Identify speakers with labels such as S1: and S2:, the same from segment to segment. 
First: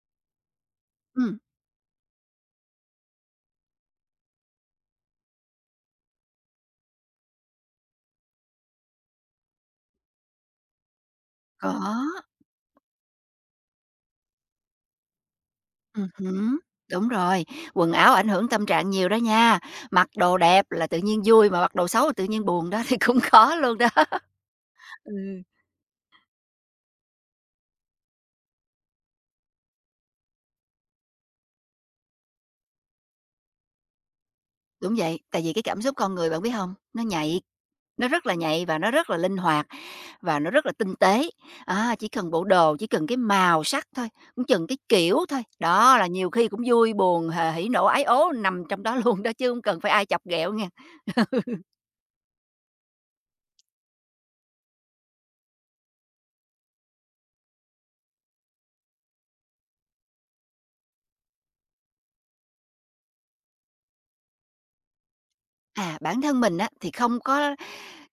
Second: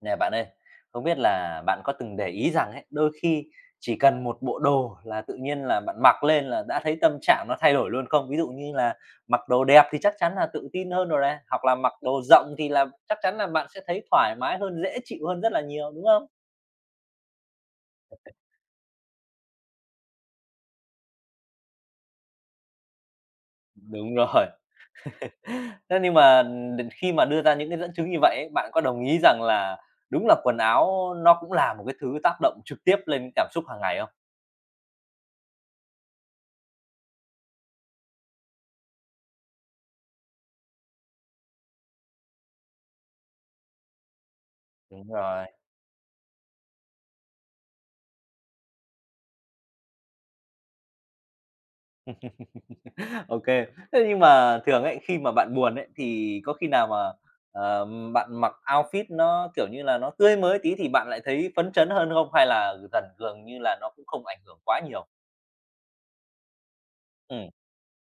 S1: Nè bạn ơi, không biết
S2: Ừm,
S1: là bạn có từng để ý rằng ấy, đôi khi chỉ cần một bộ đồ là tự nhiên là bạn mặc lên là đã thấy tâm trạng nó thay đổi luôn không? Ví dụ như là mặc đồ đẹp thì chắc chắn là tự tin hơn rồi này, hoặc
S2: có,
S1: là mặc đồ rộng thì là chắc chắn là bạn sẽ thấy thoải mái hơn, dễ chịu hơn rất là nhiều, đúng không?
S2: hứm, đúng rồi, quần áo ảnh hưởng tâm trạng nhiều đó nha, mặc đồ đẹp là tự nhiên vui mà mặc đồ xấu là tự nhiên buồn đó thì cũng khó luôn đó.
S1: Đúng rồi.
S2: Ừ,
S1: Thế nhưng mà khi mà đưa ra những cái dẫn chứng như vậy ấy, bạn có đồng ý rằng là đúng là quần áo nó cũng là một cái thứ tác động trực tiếp lên cảm xúc hàng ngày không?
S2: đúng vậy, tại vì cái cảm xúc con người bạn biết hông? Nó nhạy, nó rất là nhạy và nó rất là linh hoạt và nó rất là tinh tế. Á, chỉ cần bộ đồ, chỉ cần cái màu sắc thôi, cũng chừng cái
S1: Đúng
S2: kiểu thôi,
S1: rồi.
S2: đó là nhiều khi cũng vui buồn, hỉ nộ ái ố nằm trong đó luôn đó chứ hông cần phải ai chọc ghẹo nghe.
S1: OK. Thế nhưng mà thường ấy, khi mà bạn buồn ấy, thì có khi nào mà, ờ, bạn mặc outfit nó, kiểu như là, nó tươi mới tí thì bạn lại thấy phấn chấn hơn không? Hay là dần gần như là nó cũng không ảnh hưởng quá nhiều?
S2: À, bản thân mình á, thì không
S1: Ừm,
S2: có,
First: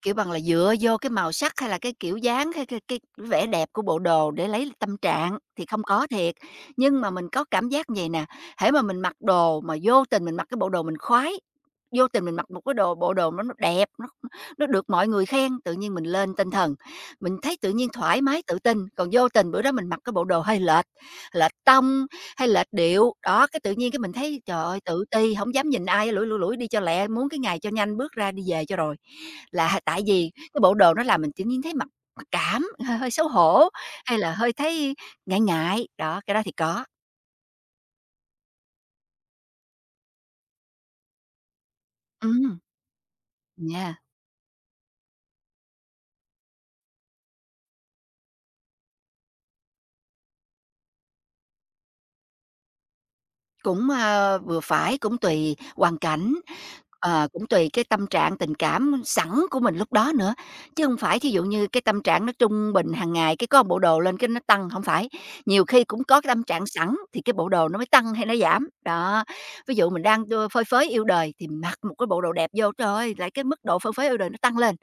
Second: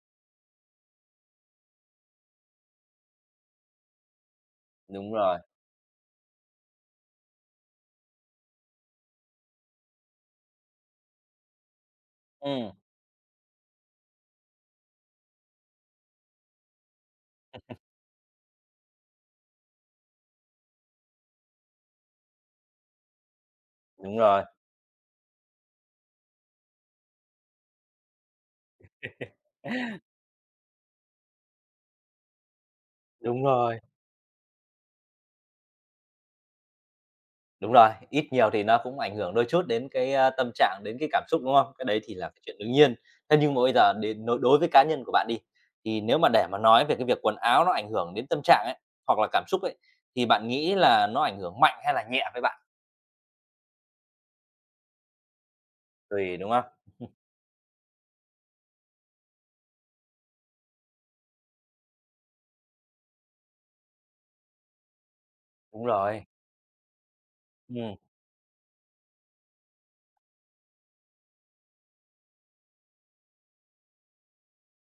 S2: kiểu bằng là, dựa vô cái màu sắc hay là cái kiểu dáng, hay cái vẻ đẹp của bộ đồ để lấy tâm
S1: đúng
S2: trạng
S1: rồi.
S2: thì không có thiệt. Nhưng mà mình có cảm giác vậy nè, hễ mà mình mặc đồ mà vô tình mình mặc cái bộ đồ mình khoái, vô tình mình mặc một
S1: Ừm,
S2: cái đồ bộ đồ mà nó đẹp, nó được mọi người khen, tự nhiên mình lên tinh thần, mình thấy tự nhiên thoải mái, tự tin. Còn vô tình bữa đó mình mặc cái bộ đồ hơi lệch, lệch tông hay lệch điệu, đó, cái tự nhiên cái mình
S1: đúng
S2: thấy,
S1: rồi.
S2: trời ơi, tự ti, không dám nhìn ai, lủi, lủi, lủi đi cho lẹ, muốn cái ngày cho nhanh bước ra đi về cho rồi. Là tại vì cái bộ đồ nó làm mình tự nhiên thấy mặc mặc cảm, hơi hơi xấu
S1: Đúng
S2: hổ,
S1: rồi.
S2: hay là hơi thấy ngại ngại, đó, cái đó thì có.
S1: Đúng rồi, ít nhiều thì nó cũng ảnh hưởng đôi chút đến cái, a, tâm trạng, đến cái cảm xúc, đúng không? Cái đấy thì là cái chuyện
S2: Ừm,
S1: đương nhiên. Thế nhưng mà bây giờ
S2: yeah.
S1: đến đối đối với cá nhân của bạn đi, thì nếu mà để mà nói về cái việc quần áo nó ảnh hưởng đến tâm trạng ấy, hoặc là cảm xúc ấy, thì bạn nghĩ là nó ảnh hưởng mạnh hay là nhẹ với bạn?
S2: Cũng, vừa phải, cũng tùy hoàn cảnh,
S1: Tùy, đúng không?
S2: cũng tùy cái tâm trạng tình cảm sẵn của mình lúc đó nữa, chứ không phải thí dụ như cái tâm trạng nó trung bình hàng ngày, cái có một bộ đồ lên cái nó tăng, không phải. Nhiều khi
S1: Đúng
S2: cũng có
S1: rồi.
S2: cái tâm trạng sẵn thì cái bộ đồ nó mới
S1: Ừm,
S2: tăng hay nó giảm, đó. Ví dụ mình đang, phơi phới yêu đời thì mặc một cái bộ đồ đẹp vô, trời ơi, lại cái mức độ phơi phới yêu đời nó tăng lên.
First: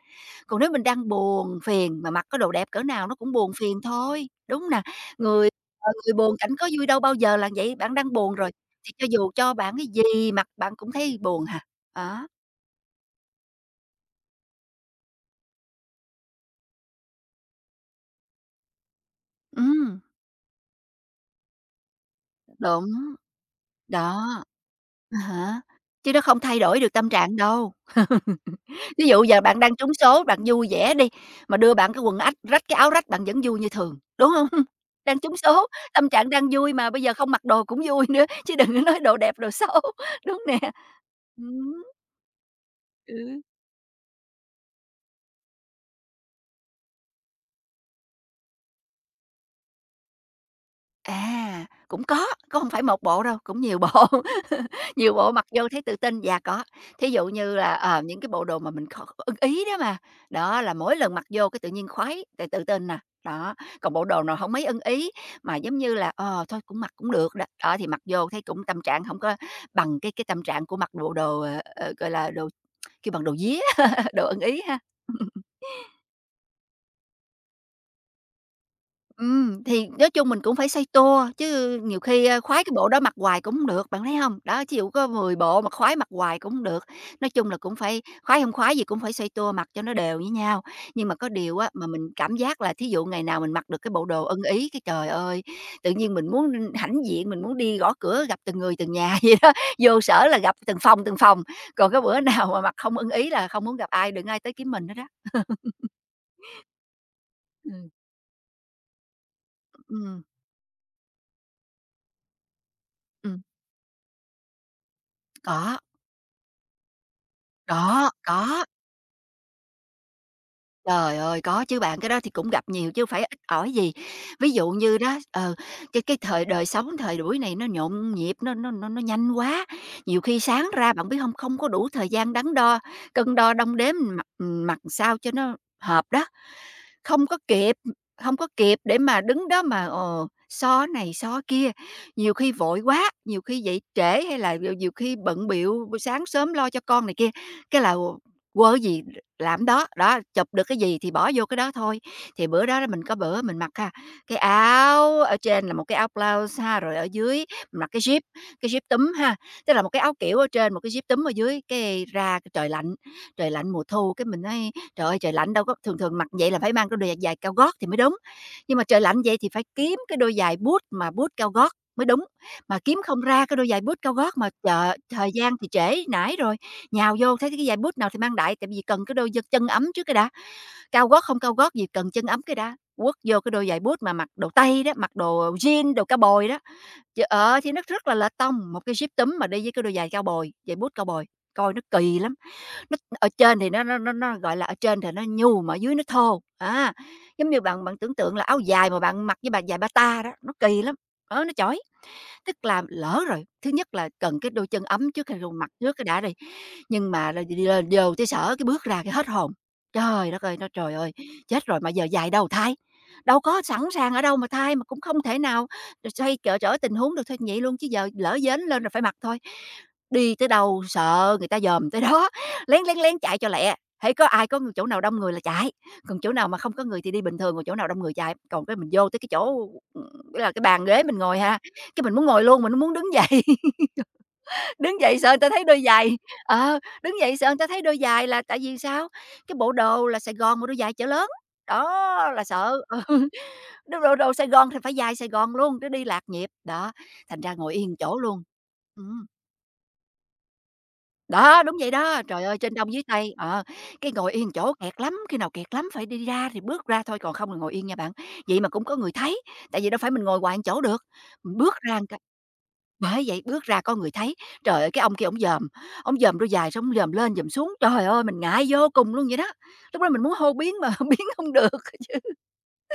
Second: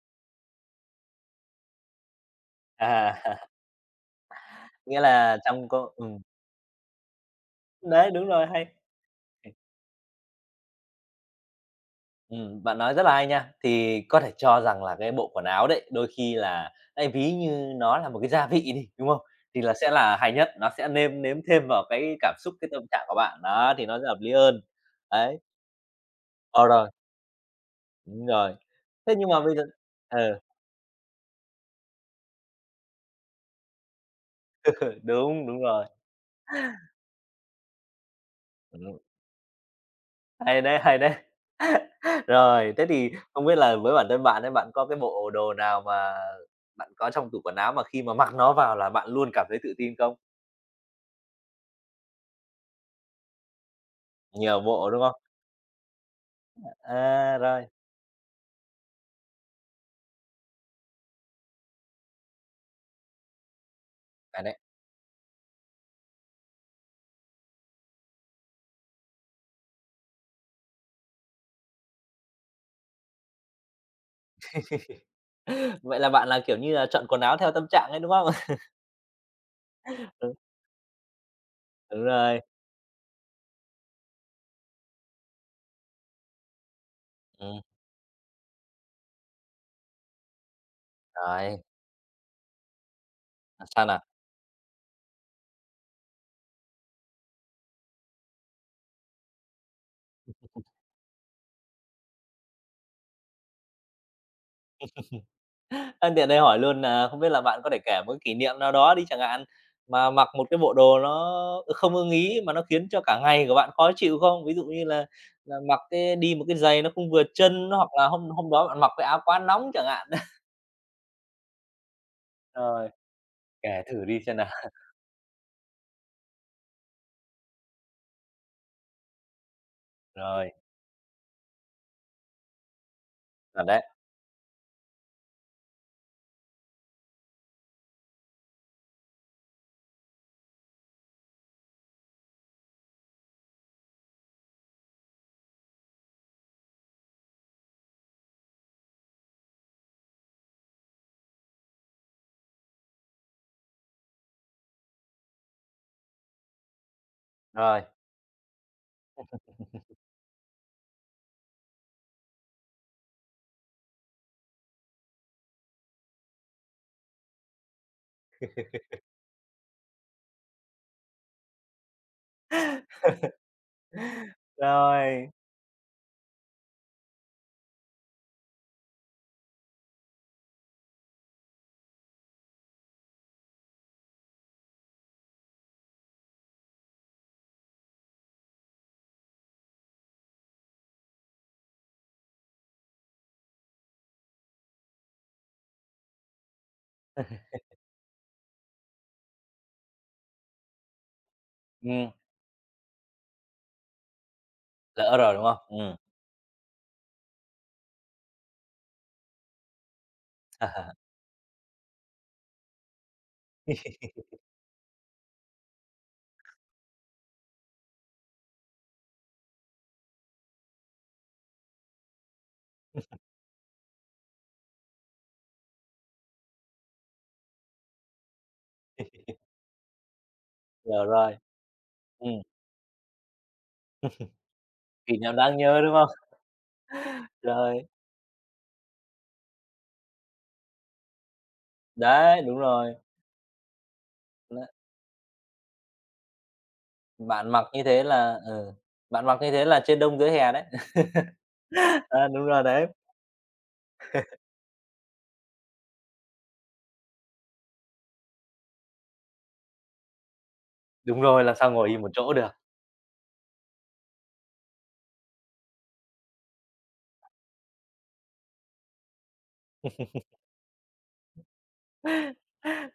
S2: Còn nếu mình đang buồn phiền mà mặc có đồ đẹp cỡ nào
S1: à,
S2: nó cũng buồn phiền thôi, đúng nè.
S1: nghĩa là
S2: Người,
S1: trong
S2: ờ,
S1: cô
S2: người buồn cảnh có vui đâu bao giờ là vậy, bạn
S1: đấy,
S2: đang
S1: đúng
S2: buồn
S1: rồi,
S2: rồi,
S1: hay.
S2: thì cho dù cho bạn cái gì mặc bạn cũng thấy buồn hả? Đó,
S1: Bạn nói rất là hay nha. Thì có thể cho rằng là cái bộ quần áo đấy, đôi khi là ấy, ví như nó là một cái gia vị đi, đúng không? Thì là sẽ
S2: ừm,
S1: là hay nhất, nó sẽ nêm nếm thêm vào cái cảm xúc, cái tâm trạng
S2: đúng,
S1: của bạn, đó, thì nó sẽ hợp lý
S2: đó,
S1: hơn.
S2: à
S1: Đấy,
S2: há, chứ nó không thay
S1: ờ,
S2: đổi
S1: rồi,
S2: được tâm trạng đâu.
S1: đúng rồi.
S2: Ví
S1: Thế
S2: dụ
S1: nhưng mà
S2: giờ
S1: bây
S2: bạn
S1: giờ
S2: đang trúng số, bạn
S1: ừ,
S2: vui vẻ đi, mà đưa bạn cái quần ách rách, cái áo rách bạn vẫn vui như thường, đúng hông? Đang trúng
S1: đúng, đúng
S2: số,
S1: rồi,
S2: tâm trạng đang vui mà bây giờ không mặc đồ cũng vui nữa, chứ đừng có
S1: ừm,
S2: nói đồ đẹp, đồ xấu, đúng nè.
S1: hay đấy, hay đấy.
S2: Ừm.
S1: Rồi, thế thì
S2: Ừ.
S1: không biết là với bản thân bạn ấy, bạn có cái bộ đồ nào mà bạn có trong tủ quần áo mà khi mà mặc nó vào là bạn luôn cảm thấy tự tin không?
S2: À, cũng có không phải một bộ đâu, cũng nhiều bộ,
S1: Nhiều bộ, đúng
S2: nhiều
S1: không?
S2: bộ mặc vô thấy tự tin. Dạ, có, thí dụ
S1: À,
S2: như
S1: rồi.
S2: là, những cái bộ đồ mà mình ưng ý đó mà, đó, là mỗi lần mặc vô cái tự nhiên khoái, tự tự tin nè, đó. Còn bộ đồ nào
S1: Đấy,
S2: không
S1: đấy.
S2: mấy ưng ý mà giống như là, thôi cũng mặc cũng được đó, đó, thì mặc vô thấy cũng tâm trạng không có bằng cái tâm trạng của mặc bộ đồ, gọi là, đồ kêu bằng đồ vía, đồ ưng ý ha.
S1: Vậy là bạn là, kiểu như là, chọn quần áo theo tâm trạng ấy, đúng không?
S2: Thì nói chung
S1: Ừ,
S2: mình cũng phải xây tua, chứ nhiều
S1: đúng
S2: khi,
S1: rồi.
S2: khoái cái bộ đó mặc hoài cũng hông được, bạn thấy không? Đó, ví dụ có 10 bộ mà khoái mặc hoài cũng hông được, nói chung là
S1: Ừm,
S2: cũng phải khoái không khoái gì cũng phải xây tua mặc cho nó đều với nhau. Nhưng mà có điều
S1: rồi,
S2: á, mà mình cảm giác là thí dụ ngày nào mình
S1: à,
S2: mặc được
S1: sao
S2: cái
S1: nào?
S2: bộ đồ ưng ý cái trời ơi, tự nhiên mình muốn hãnh diện, mình muốn đi gõ cửa gặp từng người, từng nhà vậy đó, vô sở là gặp từng phòng, còn cái bữa nào mà mặc không ưng ý là không muốn gặp ai, đừng ai tới kiếm mình hết đó.
S1: Nhân tiện đây hỏi luôn nà không biết là bạn có thể
S2: Ừm.
S1: kể một cái kỷ niệm nào đó đi chẳng hạn, mà
S2: Ừm,
S1: mặc một cái bộ đồ nó không ưng ý mà nó khiến cho cả
S2: ừm,
S1: ngày của bạn khó chịu không? Ví dụ như là
S2: có,
S1: mặc cái đi một cái giày nó không vừa chân, hoặc là
S2: có,
S1: hôm hôm
S2: có.
S1: đó bạn mặc cái áo quá nóng chẳng hạn.
S2: Trời ơi, có chứ bạn, cái đó thì cũng gặp
S1: Rồi,
S2: nhiều chứ phải ít ỏi
S1: kể
S2: gì.
S1: thử đi xem nào.
S2: Ví dụ như đó, cái thời đời sống thời buổi này nó nhộn nhịp, nó nhanh quá, nhiều khi
S1: Rồi.
S2: sáng ra bạn biết không, không có đủ thời gian đắn đo, cân đo
S1: Thật
S2: đong
S1: đấy,
S2: đếm mặt mặt sao cho nó hợp đó. Không có kịp, không có kịp để mà đứng đó mà, so này so kia, nhiều khi vội quá, nhiều khi dậy trễ hay là nhiều nhiều khi bận bịu, sáng sớm lo cho con này kia, cái là quơ gì làm đó, đó, chụp được cái gì thì bỏ vô cái đó thôi. Thì bữa đó mình có bữa mình mặc ha, cái áo ở trên là một cái áo blouse ha, rồi ở dưới mình
S1: rồi.
S2: mặc cái jean túm ha, tức là một cái áo kiểu ở trên, một cái jean túm ở dưới, cái ra cái trời lạnh mùa thu cái mình nói: "Trời ơi, trời lạnh đâu có", thường thường mặc vậy là phải mang cái đôi giày cao gót thì mới đúng. Nhưng mà trời lạnh vậy thì phải kiếm cái đôi giày boot mà boot cao gót mới đúng. Mà kiếm không ra cái đôi giày boot cao gót mà chợ
S1: Rồi.
S2: thời gian thì trễ nải rồi, nhào vô thấy cái giày boot nào thì mang đại, tại vì cần cái đôi giật chân ấm trước cái đã, cao gót không cao gót gì, cần chân ấm cái đã. Quất vô cái đôi giày boot mà mặc đồ tây đó, mặc đồ jean, đồ cao bồi đó, thì nó rất là lệch tông, một cái zip túm mà đi với cái đôi giày cao bồi, giày boot cao bồi, coi nó kỳ lắm. Nó ở trên thì nó, gọi là, ở trên thì nó nhu mà ở dưới nó thô. Giống như bạn bạn tưởng tượng là áo dài mà bạn mặc với bà giày bata đó, nó kỳ lắm, đó, nó chói.
S1: Ừm,
S2: Tức là lỡ rồi, thứ nhất là cần cái đôi chân ấm
S1: lỡ
S2: trước
S1: rồi,
S2: khi
S1: đúng không?
S2: luôn mặc trước
S1: Ừm.
S2: cái đã đi, nhưng mà là đi lên vô tới sở cái bước ra cái hết hồn. Trời đất ơi, nó trời ơi, chết rồi mà giờ dài đâu thay? Đâu có sẵn sàng ở đâu mà thay, mà cũng không thể nào xoay trở trở tình huống được thôi vậy luôn chứ giờ lỡ vén lên rồi phải mặc thôi. Đi tới đâu sợ người ta dòm tới đó, lén, lén, lén chạy cho lẹ, hễ có ai có chỗ nào đông người là chạy, còn chỗ nào mà không có người thì đi bình thường, còn chỗ nào đông người chạy. Còn cái mình vô tới cái chỗ, là cái bàn ghế
S1: Hiểu
S2: mình
S1: rồi.
S2: ngồi ha, cái mình muốn
S1: Ừm.
S2: ngồi luôn, mình hông muốn đứng dậy, đứng
S1: Kỷ
S2: dậy sợ
S1: niệm
S2: người ta
S1: đáng
S2: thấy đôi
S1: nhớ, đúng không?
S2: giày. Ờ, đứng dậy sợ người ta thấy
S1: Rồi,
S2: đôi giày là tại vì sao? Cái bộ đồ là Sài Gòn mà đôi giày chở lớn, đó,
S1: đấy,
S2: là
S1: đúng
S2: sợ.
S1: rồi.
S2: Ừ, đồ đồ Sài
S1: Đấy,
S2: Gòn thì phải dài Sài Gòn luôn, để đi lạc nhịp, đó, thành
S1: bạn
S2: ra
S1: mặc
S2: ngồi
S1: như
S2: yên
S1: thế
S2: chỗ
S1: là
S2: luôn.
S1: ừ,
S2: Ừm,
S1: bạn mặc như thế là trên đông dưới hè đấy.
S2: đó, đúng vậy đó,
S1: À,
S2: trời
S1: đúng
S2: ơi,
S1: rồi
S2: trên
S1: đấy,
S2: đông dưới tây, cái ngồi yên chỗ kẹt lắm, khi nào kẹt lắm phải đi ra thì bước ra thôi, còn không là ngồi yên nha bạn. Vậy mà cũng có người thấy, tại vì đâu phải mình ngồi hoài một chỗ được,
S1: đúng rồi, làm sao
S2: bước
S1: ngồi
S2: ra
S1: im
S2: một
S1: một chỗ được.
S2: Bởi vậy bước ra có người thấy, trời ơi, cái ông kia ổng dòm đôi dài xong ổng dòm lên dòm xuống, trời ơi, mình ngại vô cùng luôn vậy đó. Lúc đó mình muốn hô biến mà biến không được á chứ.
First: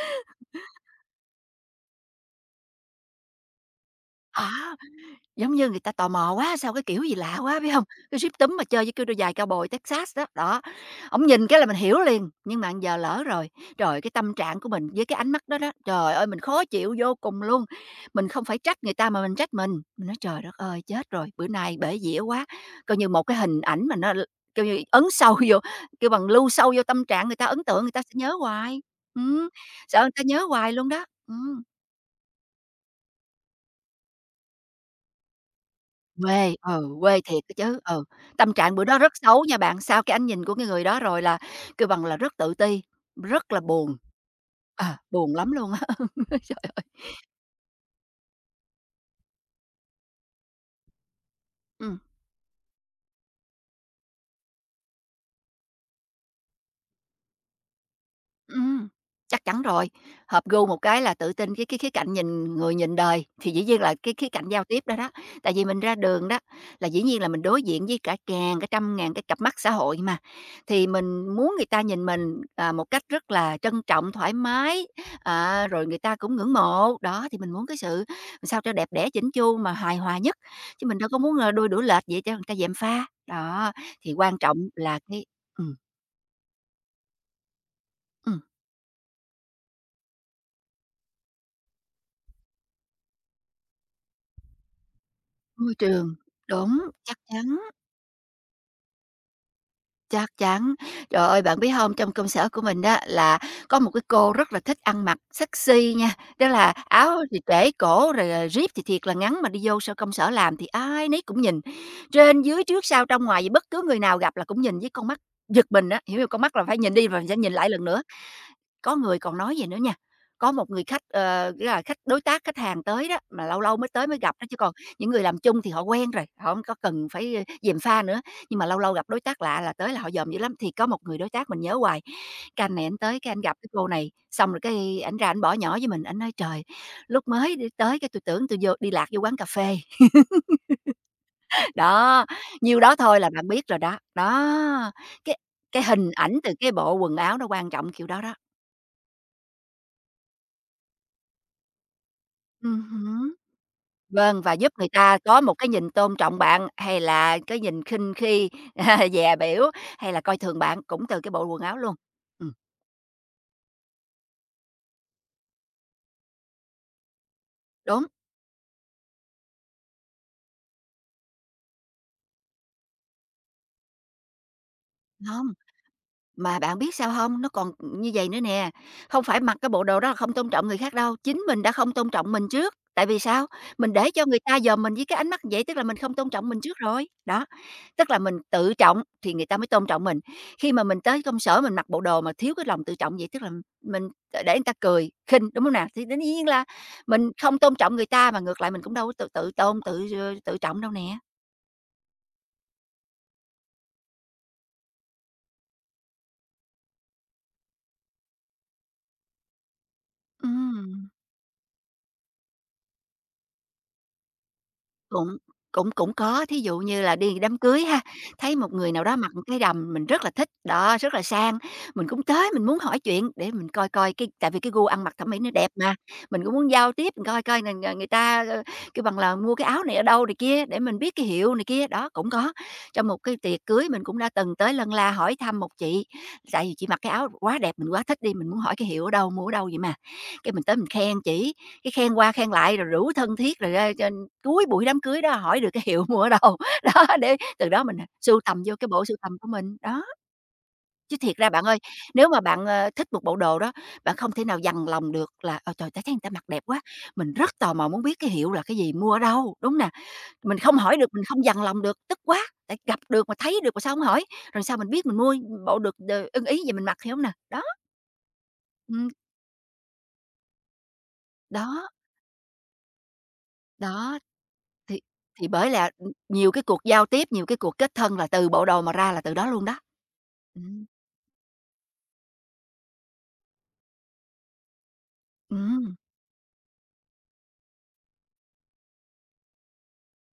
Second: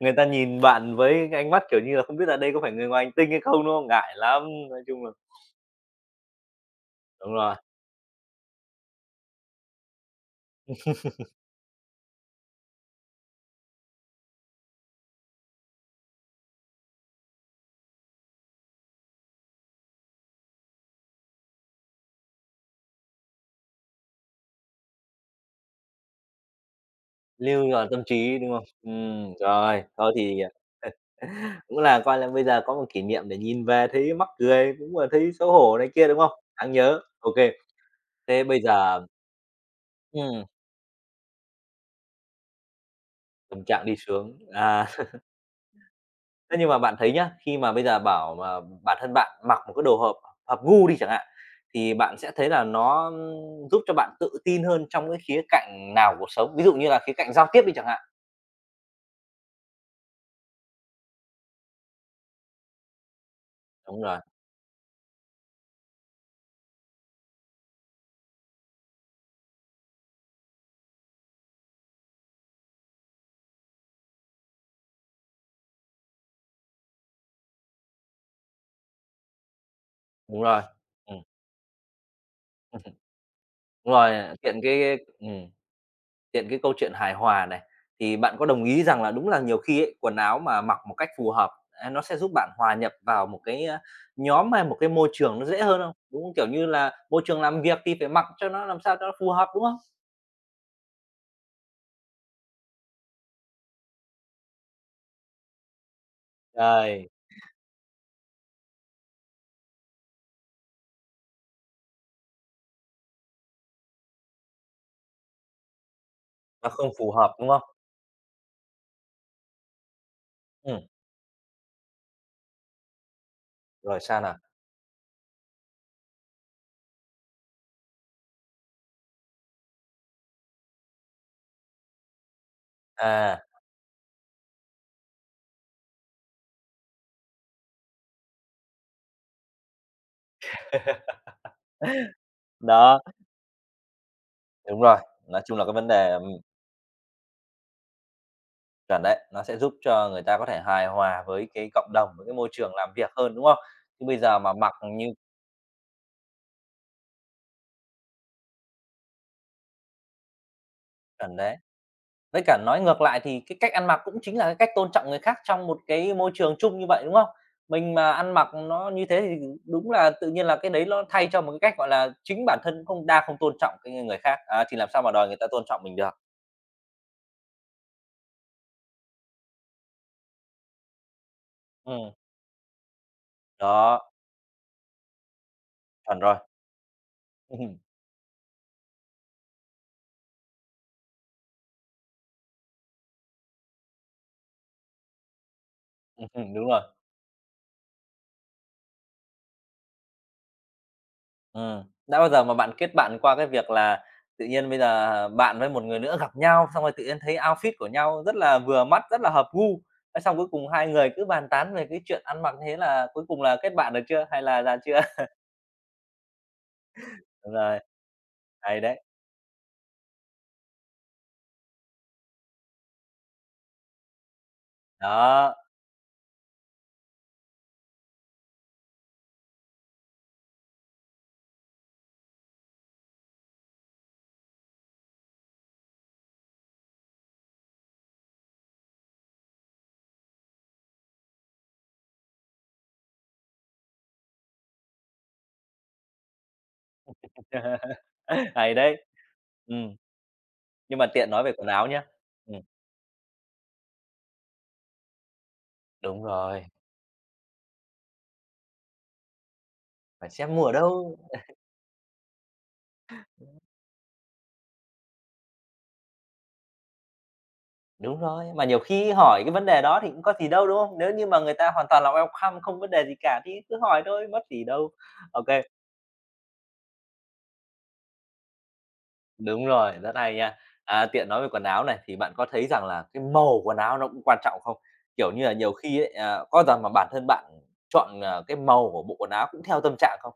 S1: Người ta nhìn bạn với cái ánh mắt, kiểu như là, không biết là đây có phải người ngoài hành tinh hay không, đúng không? Ngại lắm, nói chung là
S2: Giống như người ta tò mò quá sao, cái kiểu gì
S1: đúng
S2: lạ
S1: rồi,
S2: quá, biết không? Cái Jeep túm mà chơi với cái đôi giày cao bồi Texas đó, đó, ổng nhìn cái là mình hiểu liền, nhưng mà giờ lỡ rồi. Trời, cái tâm trạng của mình với cái ánh mắt đó đó, trời ơi, mình khó chịu vô cùng luôn. Mình không phải trách người ta mà mình trách mình nói: "Trời đất ơi, chết rồi, bữa nay bể dĩa quá." Coi như một cái hình ảnh mà nó l kêu như ấn sâu vô, kêu bằng lưu sâu vô tâm trạng người ta, ấn
S1: lưu
S2: tượng
S1: dọn
S2: người ta
S1: tâm
S2: sẽ nhớ
S1: trí, đúng không?
S2: hoài. Ừm,
S1: Rồi,
S2: sợ người
S1: thôi
S2: ta
S1: thì,
S2: nhớ hoài luôn đó.
S1: cũng là coi là bây giờ có một kỷ niệm để nhìn về thấy mắc cười, cũng là thấy xấu hổ này kia, đúng không?
S2: Quê,
S1: Đáng nhớ,
S2: quê
S1: ok.
S2: thiệt đó chứ, ừ.
S1: Thế
S2: Tâm
S1: bây
S2: trạng bữa đó
S1: giờ
S2: rất xấu nha bạn, sau cái ánh nhìn
S1: ừm,
S2: của cái người đó rồi là kêu bằng là rất tự ti, rất là
S1: tâm trạng
S2: buồn,
S1: đi xuống, à.
S2: buồn lắm luôn á. Trời
S1: Thế nhưng mà
S2: ơi!
S1: bạn thấy nhá, khi mà bây giờ bảo mà bản thân bạn mặc một cái đồ hợp hợp gu đi chẳng hạn, thì
S2: Ừm.
S1: bạn sẽ thấy là nó giúp cho bạn tự tin hơn trong cái khía cạnh nào của cuộc sống? Ví dụ như là khía cạnh giao tiếp đi chẳng hạn.
S2: Ừm, chắc chắn rồi. Hợp gu một cái là tự tin cái khía cạnh nhìn người, nhìn đời, thì dĩ nhiên là
S1: Đúng
S2: cái
S1: rồi,
S2: khía cạnh giao tiếp đó đó. Tại vì mình ra đường đó, là dĩ nhiên là mình đối diện với cả ngàn, cả trăm ngàn cái cặp mắt xã hội mà, thì mình muốn người ta nhìn mình, một cách rất là trân trọng, thoải mái, à, rồi người ta cũng ngưỡng mộ. Đó, thì mình muốn cái sự sao cho đẹp đẽ, chỉnh chu mà hài hòa nhất,
S1: đúng rồi.
S2: chứ mình đâu có
S1: Ừm,
S2: muốn, đôi đũa lệch vậy cho người ta gièm pha. Đó,
S1: đúng rồi,
S2: thì quan trọng
S1: tiện cái
S2: là cái
S1: ừm,
S2: ừm,
S1: tiện cái câu chuyện hài hòa này, thì bạn
S2: ừm.
S1: có đồng ý rằng là đúng là nhiều khi ấy, quần áo mà mặc một cách phù hợp, à, nó sẽ giúp bạn hòa nhập vào một cái, a, nhóm hay một cái môi trường nó dễ
S2: Môi
S1: hơn không?
S2: trường,
S1: Đúng, không? Kiểu như
S2: đúng,
S1: là,
S2: chắc
S1: môi trường
S2: chắn,
S1: làm việc thì phải mặc cho nó làm sao cho nó phù hợp, đúng không?
S2: chắc chắn. Trời ơi, bạn biết hông, trong công sở của mình á, là có một cái cô rất là thích ăn mặc sexy nha, tức là
S1: Trời,
S2: áo thì trễ cổ, rồi, rip thì thiệt là ngắn, mà đi vô sau công sở làm thì ai nấy cũng nhìn. Trên dưới, trước sau, trong ngoài gì, bất cứ người nào gặp là cũng nhìn với con mắt giật mình á, hiểu hông? Con mắt là
S1: nó
S2: phải
S1: không
S2: nhìn đi
S1: phù
S2: rồi sẽ
S1: hợp, đúng
S2: nhìn
S1: không?
S2: lại lần nữa. Có người còn nói vậy nữa nha, có một
S1: Ừ,
S2: người khách, nghĩa là khách đối tác, khách hàng tới đó, mà lâu lâu mới
S1: rồi
S2: tới mới
S1: sao nào?
S2: gặp đó, chứ còn những người làm chung thì họ quen rồi, họ không có cần phải, gièm pha nữa. Nhưng mà lâu lâu gặp đối tác lạ là tới là họ dòm dữ lắm. Thì có một người đối tác mình nhớ hoài, cái anh này anh tới, cái ảnh
S1: À,
S2: gặp cái cô này, xong rồi cái anh ra anh bỏ nhỏ với mình, anh nói: "Trời, lúc mới đi tới cái tôi tưởng tôi vô đi lạc vô quán cà phê." Đó, nhiêu đó
S1: đó,
S2: thôi là bạn biết rồi đó.
S1: đúng
S2: Đó,
S1: rồi,
S2: cái
S1: nói chung là cái
S2: cái
S1: vấn
S2: hình
S1: đề
S2: ảnh từ cái bộ quần áo nó quan trọng kiểu đó đó.
S1: chuẩn đấy, nó sẽ giúp cho người ta có thể hài hòa với cái cộng đồng, với cái môi trường làm việc
S2: Hứm.
S1: hơn, đúng không? Chứ bây giờ
S2: Vâng,
S1: mà
S2: và giúp
S1: mặc
S2: người
S1: như
S2: ta có một cái nhìn tôn trọng bạn, hay là cái nhìn khinh khi, dè bỉu, hay là coi thường bạn cũng từ cái
S1: chuẩn
S2: bộ
S1: đấy.
S2: quần áo luôn.
S1: Với
S2: Ừm,
S1: cả nói ngược lại thì cái cách ăn mặc cũng chính là cái cách tôn trọng người khác trong một cái môi trường chung như vậy, đúng không? Mình
S2: đúng,
S1: mà ăn mặc nó như thế thì đúng là tự nhiên là cái đấy nó thay cho một cái cách, gọi là, chính bản thân không đang không tôn trọng cái người khác, à, thì làm sao mà đòi người
S2: không
S1: ta tôn trọng mình được.
S2: Mà bạn biết sao không? Nó còn, như vậy nữa nè, không phải mặc cái bộ đồ đó là không tôn trọng người khác đâu, chính mình đã không tôn
S1: Ừ,
S2: trọng mình trước. Tại vì sao? Mình để
S1: đó,
S2: cho người ta dòm mình với cái ánh mắt vậy, tức là mình không
S1: chuẩn
S2: tôn
S1: rồi.
S2: trọng mình trước rồi. Đó,
S1: Ừm,
S2: tức là mình tự trọng thì người ta mới tôn trọng mình. Khi mà mình tới công sở mình mặc bộ đồ mà thiếu cái lòng tự trọng vậy, tức là mình để người ta cười, khinh, đúng không nào? Thì đương nhiên
S1: ừm,
S2: là
S1: đúng rồi.
S2: mình không tôn trọng người ta, mà ngược lại mình cũng đâu có tự tự tôn, tự, tự trọng đâu nè.
S1: Đã bao giờ mà bạn kết bạn qua cái việc là tự nhiên bây giờ bạn với một người nữa gặp nhau, xong rồi tự nhiên thấy outfit của nhau rất là vừa mắt, rất là hợp gu, thế xong cuối cùng hai
S2: Ừm.
S1: người cứ bàn tán về cái chuyện ăn mặc, thế là cuối cùng là kết bạn được chưa, hay là ra chưa?
S2: Cũng cũng cũng có, thí dụ như là đi
S1: Đúng
S2: đám
S1: rồi.
S2: cưới ha, thấy một
S1: Hay
S2: người
S1: đấy,
S2: nào đó mặc một cái đầm mình rất là thích, đó, rất là sang, mình cũng tới mình muốn hỏi chuyện để mình coi coi cái tại vì cái gu ăn mặc thẩm mỹ nó
S1: đó.
S2: đẹp mà, mình cũng muốn giao tiếp, mình coi coi là người ta, kêu bằng là, mua cái áo này ở đâu này kia để mình biết cái hiệu này kia, đó, cũng có. Trong một cái tiệc cưới mình cũng đã từng tới lân la hỏi thăm một chị, tại vì chị mặc cái áo quá đẹp, mình quá thích đi, mình muốn hỏi cái hiệu ở đâu, mua ở đâu vậy mà, cái mình tới mình khen chỉ, cái khen qua khen lại rồi rủ thân thiết, rồi ra trên cuối buổi đám cưới đó hỏi được cái hiệu mua ở đâu. Đó, để từ đó mình, sưu tầm vô
S1: Hay
S2: cái bộ
S1: đấy.
S2: sưu tầm của mình,
S1: Ừm,
S2: đó.
S1: nhưng mà
S2: Chứ
S1: tiện
S2: thiệt
S1: nói
S2: ra
S1: về
S2: bạn
S1: quần
S2: ơi,
S1: áo nhá.
S2: nếu mà
S1: Ừm,
S2: bạn, thích một bộ đồ đó, bạn không thể nào dằn lòng được là "Ờ, trời, ta thấy người
S1: đúng
S2: ta mặc đẹp
S1: rồi,
S2: quá, mình rất tò mò muốn biết cái hiệu là cái gì, mua ở đâu?" Đúng nè,
S1: phải xem
S2: mình
S1: mua ở
S2: không hỏi được,
S1: đâu.
S2: mình không dằn lòng được, tức quá, tại gặp được mà thấy được mà sao không hỏi, rồi sao mình biết mình mua bộ được đ ưng ý vậy mình mặc, hiểu không nè? Đó,
S1: Đúng rồi, mà nhiều
S2: ừm,
S1: khi hỏi cái vấn đề đó thì cũng có gì đâu, đúng không? Nếu như mà người ta hoàn
S2: đó,
S1: toàn là welcome, không vấn đề gì cả thì cứ hỏi
S2: đó.
S1: thôi, mất gì đâu.
S2: Thì
S1: OK,
S2: thì bởi là, nhiều cái cuộc giao tiếp, nhiều cái cuộc kết thân là từ bộ đồ mà ra là từ đó luôn
S1: đúng
S2: đó.
S1: rồi, rất hay nha.
S2: Ừm,
S1: À, tiện nói về quần áo này thì bạn có thấy rằng là cái màu quần áo nó cũng quan trọng không? Kiểu như là, nhiều
S2: ừm.
S1: khi ấy, à, có rằng mà bản thân bạn chọn, cái màu của bộ quần áo cũng theo tâm trạng không?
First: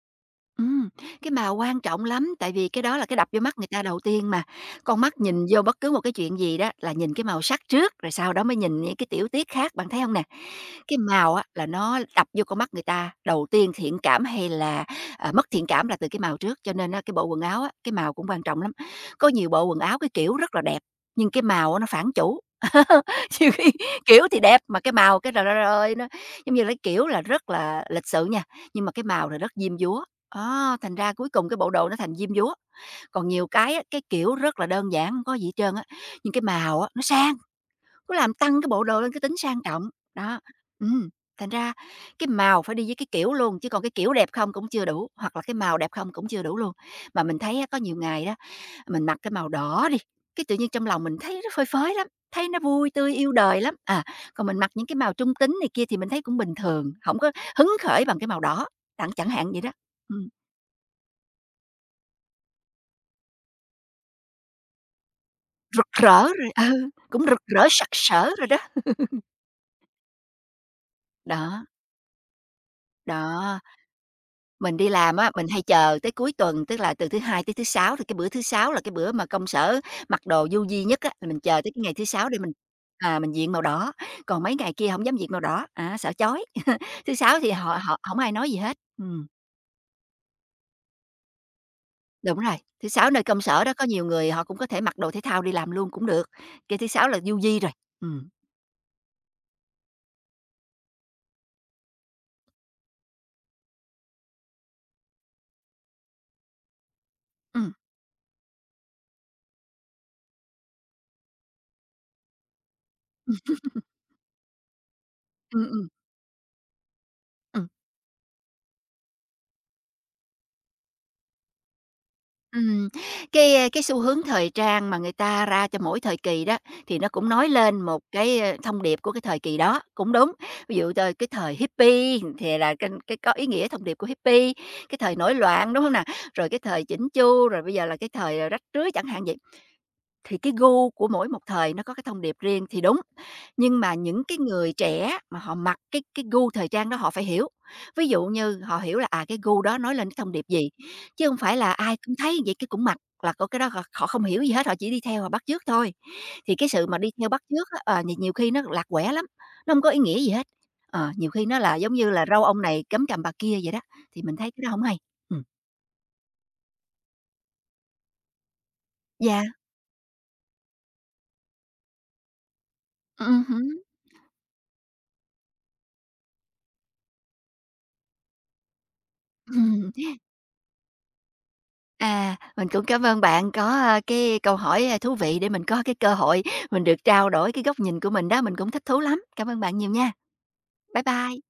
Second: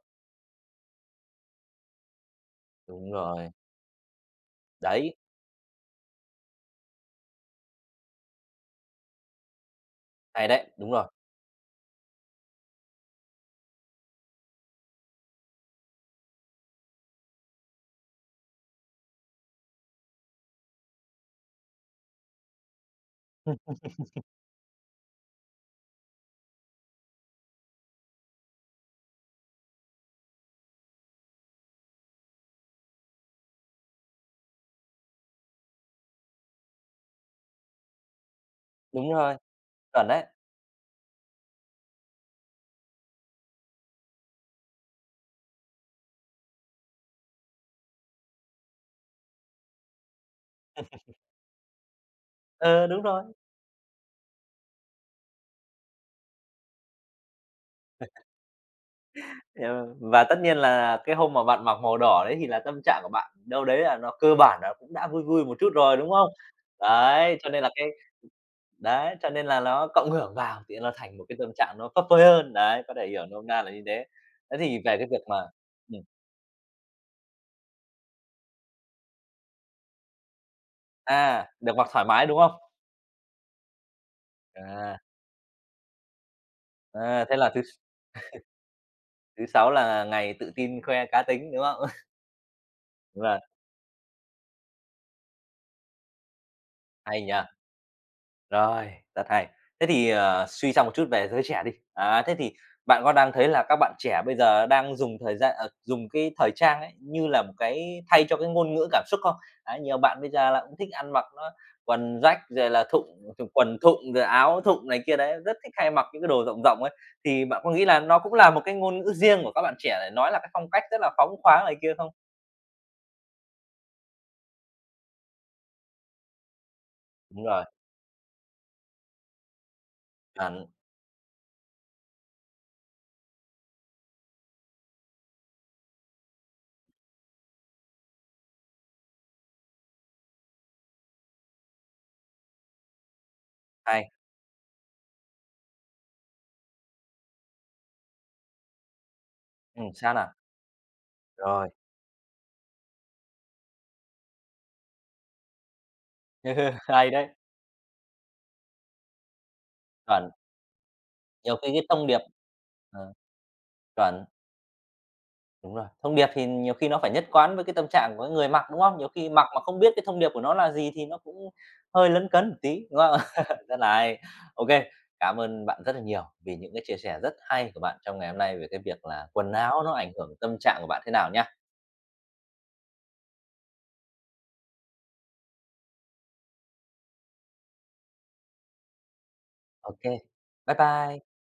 S2: Ừm, cái mà quan trọng lắm, tại vì cái đó là
S1: Đúng
S2: cái đập vô
S1: rồi,
S2: mắt người ta đầu tiên mà. Con
S1: đấy,
S2: mắt nhìn vô bất cứ một cái chuyện gì đó là nhìn cái màu sắc trước, rồi sau đó mới nhìn những cái tiểu tiết khác, bạn thấy không nè?
S1: hay đấy,
S2: Cái màu á là nó đập vô con mắt người ta, đầu tiên thiện cảm hay là, mất thiện cảm là từ cái màu trước, cho nên á cái bộ quần áo á, cái màu cũng quan trọng lắm. Có nhiều bộ quần áo cái kiểu rất là đẹp, nhưng cái màu á nó phản chủ. Nhiều khi kiểu thì đẹp mà cái màu cái trời ơi, nó giống như là cái kiểu là rất là lịch sự nha, nhưng mà cái màu là rất diêm dúa. À, thành ra cuối cùng cái bộ đồ nó thành diêm dúa. Còn nhiều cái á, cái kiểu rất là đơn giản, không có gì hết trơn á, nhưng cái màu á, nó sang, cứ làm tăng cái bộ đồ lên
S1: đúng
S2: cái
S1: rồi,
S2: tính sang trọng.
S1: chuẩn đấy.
S2: Đó, ừm, thành ra cái màu phải đi với cái kiểu luôn, chứ còn cái kiểu đẹp không cũng chưa đủ, hoặc là cái màu đẹp không cũng chưa đủ luôn. Mà mình thấy á, có nhiều ngày đó, mình mặc cái màu đỏ đi, cái tự nhiên trong lòng mình thấy nó phơi phới lắm, thấy nó
S1: Ờ,
S2: vui
S1: đúng
S2: tươi
S1: rồi.
S2: yêu đời lắm. À, còn mình mặc những cái màu trung tính này kia thì mình thấy cũng bình thường, không có hứng khởi bằng cái màu đỏ, đặng chẳng hạn vậy đó.
S1: Ờ, và
S2: Ừm.
S1: tất nhiên là cái hôm mà bạn mặc màu đỏ đấy thì là tâm trạng của bạn đâu đấy là nó cơ bản là cũng đã vui vui một chút
S2: Rực
S1: rồi, đúng
S2: rỡ
S1: không?
S2: rồi, ừ, cũng
S1: Đấy,
S2: rực
S1: cho nên
S2: rỡ
S1: là
S2: sặc
S1: cái
S2: sỡ rồi đó.
S1: đấy, cho nên là nó cộng hưởng vào thì nó thành một cái tâm
S2: Đó,
S1: trạng nó phấp phới hơn, đấy, có thể hiểu nôm
S2: đó,
S1: na là như thế. Thế
S2: mình
S1: thì
S2: đi
S1: về cái
S2: làm
S1: việc
S2: á,
S1: mà
S2: mình hay chờ
S1: ừm,
S2: tới cuối tuần, tức là từ thứ Hai tới thứ Sáu, thì cái bữa thứ Sáu là cái bữa mà công sở mặc đồ du di nhất á, là mình
S1: à,
S2: chờ tới
S1: được
S2: cái
S1: mặc
S2: ngày thứ
S1: thoải mái,
S2: Sáu để
S1: đúng
S2: mình,
S1: không?
S2: mình diện màu đỏ, còn mấy ngày kia
S1: À,
S2: hổng dám diện màu đỏ, sợ chói. Thứ
S1: à, thế
S2: Sáu thì
S1: là thứ
S2: họ họ hổng ai nói gì hết.
S1: thứ Sáu là ngày tự tin khoe cá tính, đúng không?
S2: Đúng rồi, thứ Sáu nơi
S1: Đúng rồi,
S2: công sở đó có nhiều người họ cũng có thể mặc đồ thể thao đi làm luôn cũng được, cái thứ Sáu là
S1: hay
S2: du
S1: nhỉ!
S2: di rồi. Ừ,
S1: Rồi, rất hay. Thế thì, ờ, suy ra một chút về giới trẻ đi. À thế thì bạn có đang thấy là các bạn trẻ bây giờ đang dùng thời gian dùng cái thời trang ấy như là một
S2: ừ, ừ,
S1: cái thay cho cái ngôn ngữ cảm xúc không? Đấy, nhiều bạn bây giờ là cũng thích ăn mặc nó quần rách rồi là thụng th quần thụng, rồi áo thụng này kia đấy, rất
S2: ừ.
S1: thích
S2: Ừm.
S1: hay mặc những cái đồ rộng rộng ấy. Thì bạn có nghĩ là nó cũng là một cái ngôn ngữ riêng của các bạn trẻ để nói là cái phong cách rất là phóng khoáng này kia không?
S2: Ừm, cái xu hướng thời trang mà người ta ra cho mỗi thời kỳ đó, thì nó cũng
S1: Đúng
S2: nói
S1: rồi,
S2: lên một cái, thông điệp của cái thời kỳ đó, cũng đúng.
S1: chuẩn,
S2: Ví dụ t Cái thời hippie thì là cái có ý nghĩa thông điệp của hippie, cái thời nổi loạn, đúng không nè? Rồi cái thời chỉnh chu, rồi bây giờ là cái thời, rách rưới chẳng hạn vậy. Thì cái gu của mỗi một thời nó có cái thông điệp riêng thì đúng, nhưng mà
S1: hay.
S2: những cái người trẻ mà họ mặc cái gu thời trang đó họ phải hiểu. Ví dụ như họ hiểu là, cái gu đó nói lên cái
S1: Sao nào?
S2: thông điệp gì, chứ không phải
S1: Rồi,
S2: là ai cũng thấy vậy cái cũng mặc, là có cái đó họ họ không hiểu gì hết, họ chỉ đi theo họ bắt chước thôi. Thì cái sự mà đi
S1: hay
S2: theo
S1: đấy,
S2: bắt chước á, thì nhiều khi nó lạc quẻ lắm, nó không có ý nghĩa gì
S1: chuẩn.
S2: hết. Ờ, nhiều khi
S1: Nhiều
S2: nó
S1: khi
S2: là
S1: cái
S2: giống
S1: thông
S2: như
S1: điệp
S2: là râu ông này cấm
S1: ờ,
S2: cầm bà kia vậy đó, thì
S1: chuẩn,
S2: mình thấy cái đó không hay. Ừ.
S1: đúng rồi. Thông điệp thì nhiều khi nó phải nhất quán với cái tâm trạng của cái người mặc, đúng không? Nhiều khi
S2: Dạ, yeah.
S1: mặc mà không biết cái thông điệp của nó là gì thì nó cũng hơi lấn cấn một tí, đúng không?
S2: Ừm
S1: Rất là hay. Ô, cảm ơn bạn rất là nhiều vì những cái chia sẻ rất hay của bạn trong ngày hôm nay về cái việc là quần áo
S2: hứm.
S1: nó ảnh hưởng tâm trạng của bạn thế nào nhá.
S2: À, mình cũng cảm ơn bạn có, cái câu hỏi, thú vị để mình có cái cơ hội mình được trao đổi cái góc nhìn của mình đó, mình cũng thích thú lắm. Cảm ơn bạn nhiều
S1: OK.
S2: nha.
S1: Bye
S2: Bye
S1: bye.
S2: bye.